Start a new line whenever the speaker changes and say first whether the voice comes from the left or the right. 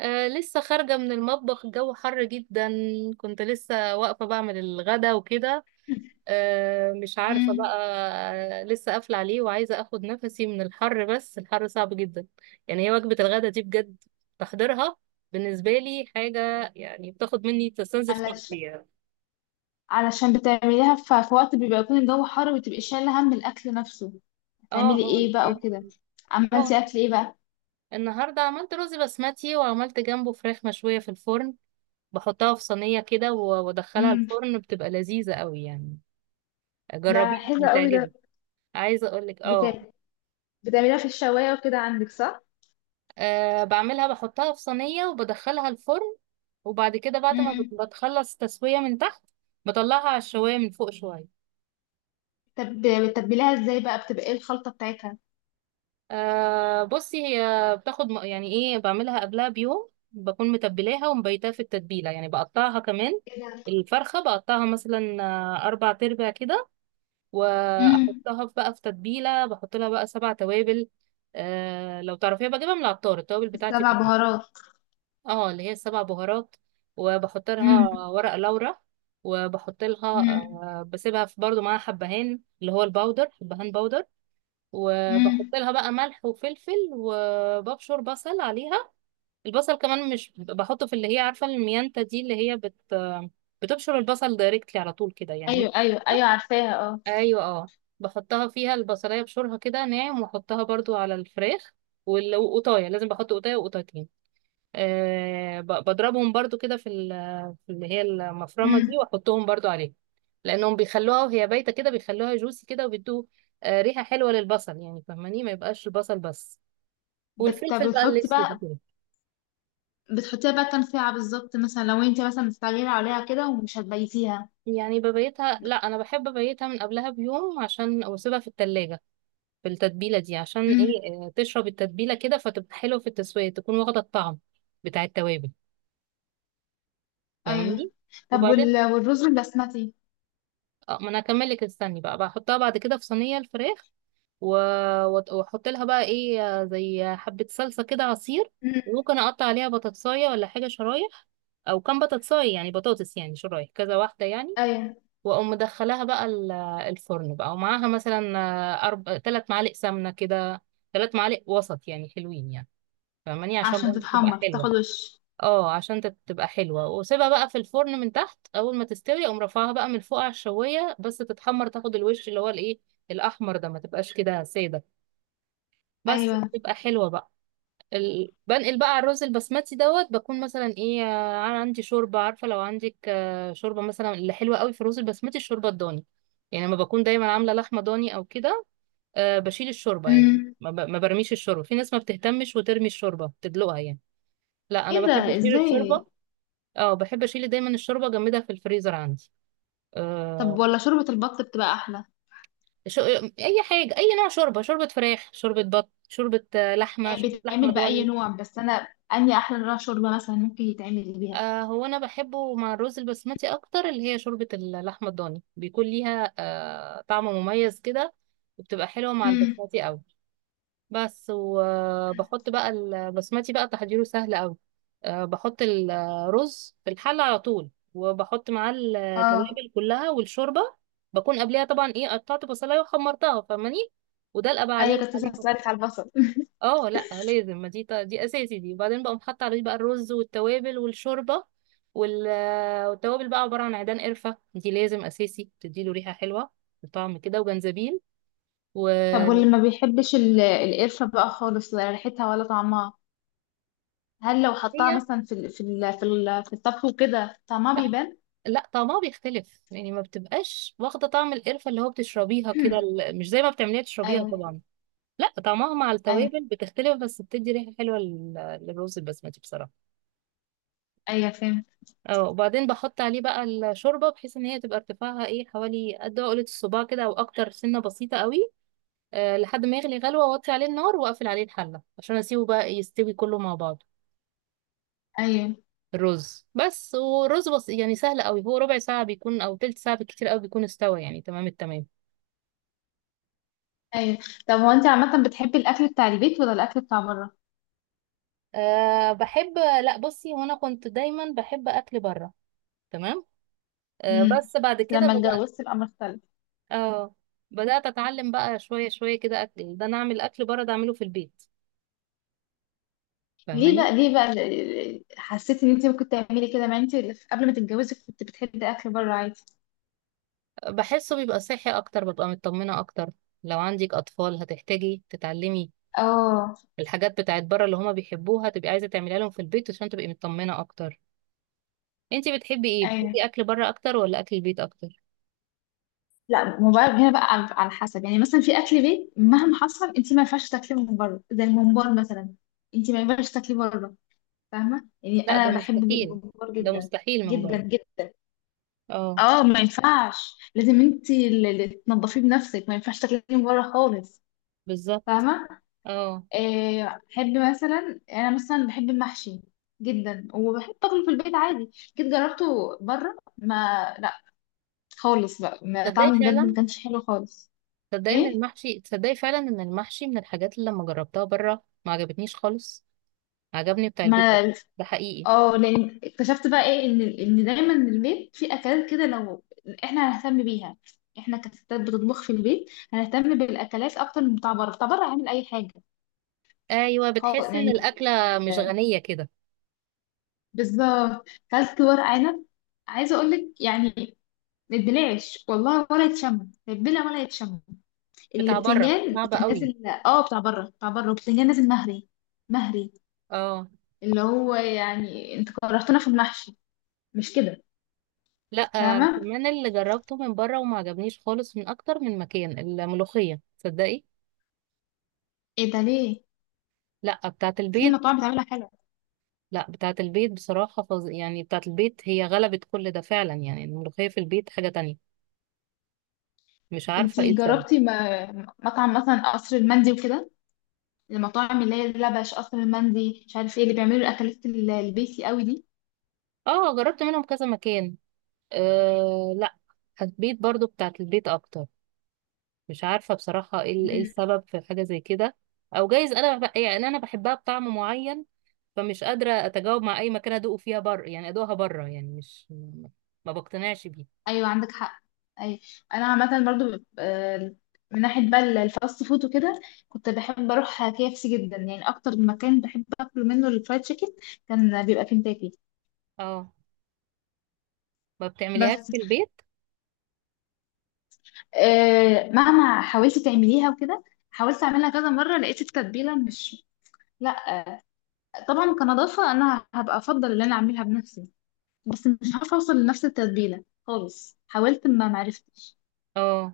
right: لسه خارجة من المطبخ، الجو حر جدا. كنت لسه واقفة بعمل الغدا وكده. مش عارفة
left: امم
right: بقى. لسه قافلة عليه وعايزة اخد نفسي من الحر، بس الحر صعب جدا. يعني هي وجبة الغدا دي بجد تحضيرها بالنسبة لي حاجة، يعني بتاخد مني تستنزف طاقتي
left: علشان
right: يعني.
left: علشان بتعمليها في وقت بيبقى يكون الجو حر وتبقي شايله هم الاكل نفسه.
right: اه
left: هتعملي
right: هو
left: ايه بقى
right: الحر.
left: وكده؟
right: اه
left: عملتي اكل ايه بقى؟
right: النهاردة عملت رز بسمتي وعملت جنبه فراخ مشوية في الفرن. بحطها في صينية كده و- وادخلها
left: امم
right: الفرن، بتبقى لذيذة قوي يعني.
left: ده
right: جربيها
left: حلو قوي ده.
right: هتعجبك. عايزه اقولك
left: بتاع
right: اه
left: بتعمليها في الشوايه وكده عندك، صح؟
right: بعملها بحطها في صينيه وبدخلها الفرن، وبعد كده بعد ما
left: امم
right: بتخلص تسويه من تحت، بطلعها على الشوايه من فوق شويه.
left: طب بتتبليها ازاي بقى؟ بتبقى ايه الخلطه بتاعتها؟
right: بصي، هي بتاخد يعني ايه، بعملها قبلها بيوم بكون متبلاها ومبيتها في التتبيله، يعني بقطعها كمان.
left: ايه ده؟
right: الفرخه بقطعها مثلا اربع تربع كده،
left: امم
right: واحطها بقى في تتبيله، بحط لها بقى 7 توابل. لو تعرفيها بجيبها من العطار، التوابل بتاعتي
left: السبع
right: كلها.
left: بهارات.
right: اه اللي هي السبع بهارات، وبحط لها
left: امم.
right: ورق لورا، وبحط لها
left: امم.
right: بسيبها في برضو معاها حبهان، اللي هو الباودر، حبهان باودر. وبحط
left: امم.
right: لها بقى ملح وفلفل، وببشر بصل عليها. البصل كمان مش بحطه في اللي هي، عارفة الميانتا دي اللي هي. بتبشر البصل دايركتلي على طول كده يعني.
left: ايوه ايوه ايوه، عارفاها، اه.
right: ايوه اه. بحطها فيها البصلاية بشورها كده ناعم، واحطها برضو على الفراخ. والقطاية لازم بحط قطاية وقطايتين، بضربهم برضو كده في في اللي هي المفرمة دي،
left: امم
right: واحطهم برضو عليه، لانهم بيخلوها وهي بايتة كده بيخلوها جوسي كده، وبيدوا ريحة حلوة للبصل، يعني فاهماني، ما يبقاش البصل بس والفلفل بقى
left: بتحطي
right: الاسود
left: بقى،
right: كده.
left: بتحطيها بقى كام ساعة بالظبط مثلا لو انت مثلا مستعجلة عليها كده ومش هتبيتيها؟
right: يعني ببيتها، لا انا بحب ابيتها من قبلها بيوم عشان واسيبها في التلاجة في التتبيلة دي، عشان
left: امم.
right: ايه، تشرب التتبيلة كده فتبقى حلوة في التسوية، تكون واخدة الطعم بتاع التوابل،
left: ايوه.
right: فاهماني.
left: طب
right: وبعدين،
left: وال... والرز البسمتي؟
right: ما انا هكمل لك، استني بقى، بحطها بعد كده في صينية الفراخ، واحط لها بقى ايه، زي حبة صلصة كده، عصير.
left: امم.
right: وممكن اقطع عليها بطاطساية ولا حاجة، شرايح، او كام بطاطساية، يعني بطاطس، يعني شرايح كذا واحدة يعني.
left: ايوه،
right: واقوم مدخلاها بقى الفرن بقى، ومعاها مثلا 3 معالق سمنة كده، 3 معالق وسط، يعني حلوين يعني، فاهماني، عشان
left: عشان
right: برضه تبقى
left: تتحمر تاخد
right: حلوة.
left: وش.
right: اه عشان تبقى حلوة، واسيبها بقى في الفرن من تحت، اول ما تستوي اقوم رافعها بقى من فوق على الشواية، بس تتحمر تاخد الوش اللي هو الايه، الاحمر ده، ما تبقاش كده سادة، بس
left: ايوه.
right: بتبقى حلوة بقى. بنقل بقى على الرز البسمتي، دوت بكون مثلا ايه، عندي شوربة، عارفة لو عندك شوربة مثلا، اللي حلوة قوي في الرز البسمتي الشوربة الضاني، يعني لما بكون دايما عاملة لحمة ضاني او كده، بشيل الشوربة، يعني
left: امم
right: ما برميش الشوربة، في ناس ما بتهتمش وترمي الشوربة تدلقها يعني. لا انا
left: ايه ده؟
right: بحب اشيل الشوربة.
left: ازاي؟
right: اه بحب اشيل دايما الشوربة، اجمدها في الفريزر عندي.
left: طب
right: أه...
left: ولا شوربة البط بتبقى احلى؟
right: شو... اي حاجة، اي نوع شوربة، شوربة فراخ، شوربة بط، شوربة لحمة،
left: هي
right: شوربة لحمة
left: بتتعمل بأي
right: ضاني.
left: نوع، بس انا اني احلى نوع شوربة مثلا ممكن يتعمل بيها؟
right: هو انا بحبه مع الرز البسمتي اكتر، اللي هي شوربة اللحمة الضاني بيكون ليها طعم مميز كده، وبتبقى حلوة مع
left: امم.
right: البسمتي قوي. بس وبحط بقى البسمتي، بقى تحضيره سهل قوي. بحط الرز في الحلة على طول، وبحط معاه
left: اه.
right: التوابل كلها والشوربة. بكون قبلها طبعا ايه، قطعت بصلاية وحمرتها فاهماني، ودلقة بقى
left: ايوه
right: عليه
left: كنت لسه
right: عليه
left: هسألك على البصل.
right: اه لا لازم، ما دي اساسي دي، وبعدين بقوم حاطه عليه بقى الرز والتوابل والشوربه. وال... والتوابل بقى عباره عن عيدان قرفه، دي لازم اساسي، بتديله ريحه حلوه وطعم كده، وجنزبيل
left: طب واللي
right: وهي.
left: ما بيحبش القرفة بقى خالص، ولا ريحتها ولا طعمها، هل لو حطها مثلا في الطبخ وكده طعمها
right: لا،
left: بيبان؟
right: لا، طعمها بيختلف، يعني ما بتبقاش واخده طعم القرفه اللي هو بتشربيها كده، مش زي ما بتعمليها تشربيها
left: ايوه.
right: طبعا. لا، طعمها مع
left: ايوه
right: التوابل بتختلف، بس بتدي ريحه حلوه للرز البسمتي بصراحه.
left: ايوه فهمت.
right: اه وبعدين بحط عليه بقى الشوربة بحيث ان هي تبقى ارتفاعها ايه حوالي قد عقلة الصباع كده او اكتر، سنة بسيطة قوي. لحد ما يغلي غلوة، واوطي عليه النار، واقفل عليه الحلة عشان اسيبه بقى يستوي كله مع بعضه.
left: ايوه
right: الرز بس، والرز بس يعني سهل قوي، هو ربع ساعة بيكون او تلت ساعة بالكتير قوي بيكون استوى يعني تمام التمام.
left: ايوه. طب هو انت عامه بتحبي الاكل بتاع البيت ولا الاكل بتاع بره؟
right: بحب لا بصي، هو انا كنت دايما بحب اكل بره، تمام.
left: امم
right: بس بعد كده
left: لما
right: بدأت،
left: اتجوزت الامر اختلف.
right: اه بدأت اتعلم بقى شوية شوية كده، اكل ده انا اعمل اكل بره ده اعمله في البيت،
left: ليه
right: فاهماني.
left: بقى؟ ليه بقى حسيتي ان انت ممكن تعملي كده؟ ما انت قبل ما تتجوزي كنت بتحبي اكل بره عادي.
right: بحسه بيبقى صحي اكتر، ببقى مطمنة اكتر. لو عندك اطفال هتحتاجي تتعلمي
left: اه.
right: الحاجات بتاعت بره اللي هما بيحبوها، تبقي عايزة تعمليها لهم في البيت عشان تبقي مطمنة اكتر. انتي بتحبي ايه؟
left: ايوه.
right: بتحبي اكل بره اكتر ولا اكل البيت اكتر؟
left: لا موبايل هنا بقى، على على حسب، يعني مثلا في اكل بيت مهما حصل انت ما ينفعش تاكليه من بره، زي الممبار مثلا، انت ما ينفعش تاكليه بره. فاهمة؟ يعني
right: لا ده
left: أنا بحب
right: مستحيل،
left: جمهور
right: ده
left: جدا،
right: مستحيل من
left: جدا
right: بره.
left: جدا.
right: اه،
left: اه، ما ينفعش، لازم انت اللي تنضفيه بنفسك، ما ينفعش تاكليه من بره خالص.
right: بالظبط.
left: فاهمة؟
right: اه
left: آه، أحب مثلا، أنا مثلا بحب المحشي جدا، وبحب أكله في البيت عادي. جيت جربته بره، ما، لا، خالص بقى، ما
right: تصدقي
left: طعمه بجد ما
right: فعلا،
left: كانش حلو خالص.
right: تصدقي ان
left: ايه،
right: المحشي، تصدقي فعلا ان المحشي من الحاجات اللي لما جربتها بره ما عجبتنيش خالص. عجبني بتاع البيت اكتر.
left: ما،
right: ده حقيقي.
left: اه، لان اكتشفت بقى ايه ان ان دايما البيت فيه اكلات كده، لو احنا هنهتم بيها، احنا كستات بتطبخ في البيت هنهتم بالاكلات اكتر من بتاع بره. بتاع بره هعمل اي حاجه،
right: ايوه،
left: خالص
right: بتحس ان
left: يعني.
right: الاكله مش
left: زي
right: غنيه كده.
left: بالظبط كلت ورق عنب، عايزه اقول لك يعني ما اتبلعش والله، ولا يتشم، لا يتبلع ولا يتشم.
right: بتاع بره
left: البتنجان
right: صعبه
left: كان
right: قوي.
left: نازل، اه، بتاع بره، بتاع بره، والبتنجان نازل مهري. مهري.
right: اه
left: اللي هو يعني انت كرهتنا في المحشي، مش كده؟
right: لا
left: فاهمه؟
right: كمان اللي جربته من بره وما عجبنيش خالص من اكتر من مكان، الملوخية، تصدقي.
left: ايه ده ليه؟
right: لا، بتاعة
left: في
right: البيت.
left: مطاعم بتعملها حلوة.
right: لا، بتاعة البيت بصراحة يعني بتاعة البيت هي غلبت كل ده فعلا، يعني الملوخية في البيت حاجة تانية. مش عارفة ايه
left: انتي
right: السبب.
left: جربتي مطعم مثلا قصر المندي وكده، المطاعم اللي هي لبش قصر المندي، مش عارف ايه اللي بيعملوا الاكلات البيسي قوي دي؟
right: اه جربت منهم كذا مكان. لا، البيت برضو، بتاعة البيت اكتر. مش عارفة بصراحة ايه إيه
left: مم.
right: السبب في حاجة زي كده. او جايز انا يعني انا بحبها بطعم معين، فمش قادرة اتجاوب مع اي مكان ادوقه فيها بره، يعني ادوقها بره، يعني مش ما بقتنعش بيه.
left: ايوه عندك حق. اي. انا عامه برضو، آه، من ناحيه بقى الفاست فود وكده، كنت بحب اروح كي اف سي جدا، يعني اكتر مكان بحب اكل منه الفرايد تشيكن، كان بيبقى كنتاكي.
right: اه ما بتعمليهاش
left: بس
right: في البيت.
left: آه، مهما حاولت تعمليها وكده، حاولت اعملها كذا مره لقيت التتبيله مش، لا، طبعا كنظافة أنا هبقى أفضل إن أنا أعملها بنفسي، بس مش عارفة أوصل لنفس التتبيلة خالص، حاولت ما معرفتش.
right: اه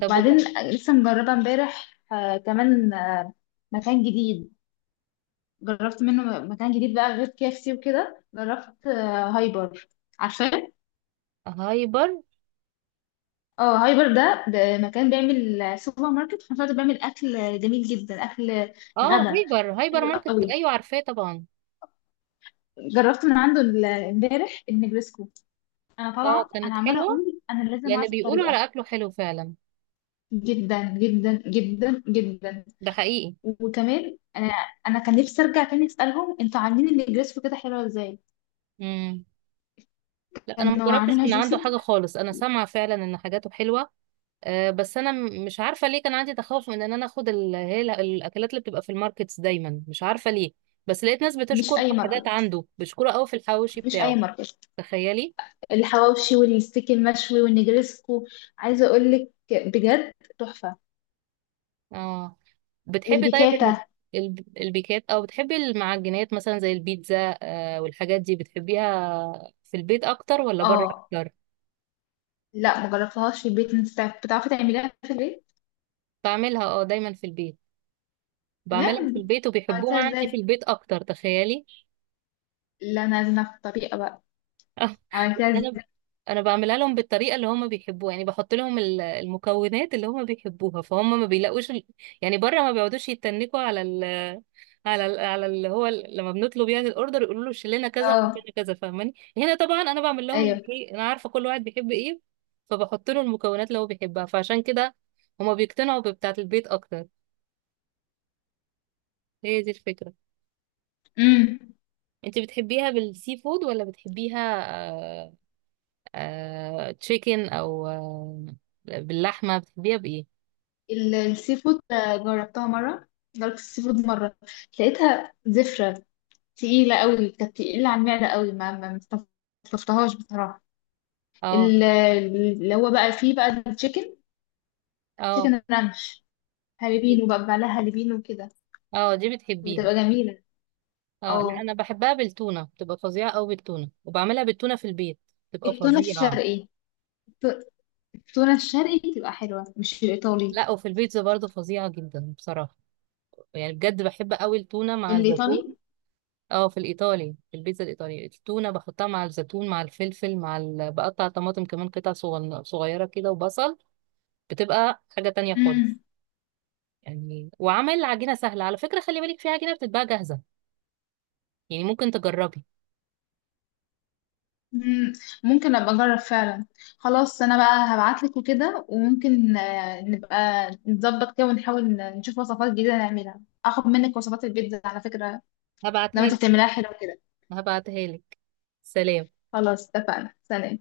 right: طب
left: لسه مجربة امبارح آه كمان آه، مكان جديد، جربت منه مكان جديد بقى غير كيفسي وكده. جربت آه هايبر، عارفاه؟
right: هايبر.
left: اه هايبر ده مكان بيعمل آه، سوبر ماركت، في نفس الوقت بيعمل أكل جميل جدا، أكل
right: اه
left: غدا
right: هايبر، هايبر
left: حلو
right: ماركت،
left: قوي.
right: ايوه عارفاه طبعا.
left: جربت من عنده امبارح النجرسكو، أنا
right: اه
left: طالعة أنا
right: كانت
left: عمالة
right: حلوة،
left: أقول أنا لازم
right: لان
left: أعرف
right: بيقولوا
left: الطريقة.
right: على اكله حلو فعلا.
left: جدا جدا جدا جدا.
right: ده حقيقي.
left: وكمان انا، انا كان نفسي ارجع تاني اسالهم انتوا عاملين النجريسكو كده حلوه ازاي؟
right: امم. لا، انا ما
left: كانوا
right: جربتش
left: عاملينها
right: من عنده
left: جوسي.
right: حاجة خالص، انا سامعة فعلا ان حاجاته حلوة. بس انا مش عارفه ليه كان عندي تخوف من ان انا اخد الاكلات اللي بتبقى في الماركتس دايما، مش عارفه ليه. بس لقيت ناس
left: مش
right: بتشكر
left: اي
right: في حاجات
left: ماركت،
right: عنده، بيشكروا قوي في الحواوشي
left: مش اي
right: بتاعه،
left: ماركت.
right: تخيلي.
left: الحواوشي والستيك المشوي والنجريسكو، عايزه اقول لك بجد، تحفه.
right: اه بتحبي طيب
left: والبيكاتا.
right: البيكات، او بتحبي المعجنات مثلا زي البيتزا؟ والحاجات دي بتحبيها في البيت اكتر ولا بره
left: اه،
right: اكتر؟
left: لا مجربتهاش في البيت. انت بتعرفي تعمليها في البيت؟
right: بعملها دايما في البيت،
left: بجد؟
right: بعملها في البيت
left: عملتها
right: وبيحبوها عندي في
left: ازاي؟
right: البيت اكتر، تخيلي.
left: لا انا لازم اعرف الطريقه بقى.
right: اه بس
left: عملتها
right: انا
left: ازاي؟
right: انا بعملها لهم بالطريقه اللي هم بيحبوها، يعني بحط لهم المكونات اللي هم بيحبوها، فهم ما بيلاقوش يعني بره ما بيقعدوش يتنكوا على على على اللي هو لما بنطلب يعني الاوردر يقولوا له شيل لنا كذا وحط
left: اه.
right: لنا كذا، فاهماني. هنا طبعا انا بعمل لهم اللي
left: ايوه.
right: ايه، انا عارفه كل واحد بيحب ايه، فبحط له المكونات اللي هو بيحبها، فعشان كده هما بيقتنعوا ببتاعه البيت اكتر. هي دي الفكره.
left: امم.
right: انت بتحبيها بالسي فود ولا بتحبيها تشيكن، او باللحمه؟ بتحبيها بايه؟
left: السي فود آه، جربتها مرة. جربت السي فود مرة، لقيتها زفرة، تقيلة قوي، كانت تقيلة على المعدة قوي. ما ما ما استلطفتهاش بصراحة.
right: اه.
left: ال- اللي هو بقى فيه بقى التشيكن،
right: اه
left: تشيكن رانش،
right: دي-
left: هالبينو بقى، بعملها هالبينو وكده.
right: اه دي بتحبيها.
left: بتبقى جميلة.
right: اه لا،
left: اه.
right: انا بحبها بالتونه، بتبقى فظيعه قوي بالتونه، وبعملها بالتونه في البيت، بتبقى
left: التونة
right: فظيعه.
left: الشرقي. الت- التونة الشرقي بتبقى حلوة مش الإيطالي.
right: لا، وفي البيتزا برضه فظيعه جدا بصراحه، يعني بجد بحب قوي التونه مع الزيتون.
left: الإيطالي.
right: اه في الايطالي، في البيتزا الايطالي، التونه بحطها مع الزيتون مع الفلفل مع بقطع طماطم كمان، قطع صغيره كده، وبصل. بتبقى حاجه تانية
left: مم.
right: خالص. يعني وعمل عجينة سهلة، على فكرة خلي بالك، في عجينة بتتباع جاهزة، يعني ممكن تجربي.
left: مم، ممكن ابقى اجرب فعلا. خلاص انا بقى هبعتلك وكده، وممكن آه، نبقى نظبط كده ونحاول نشوف وصفات جديدة نعملها. اخد منك وصفات البيتزا على فكرة لما
right: هبعتها
left: انت
right: لك،
left: بتعمليها حلوة كده.
right: هبعتها لك، سلام.
left: خلاص اتفقنا، سلام.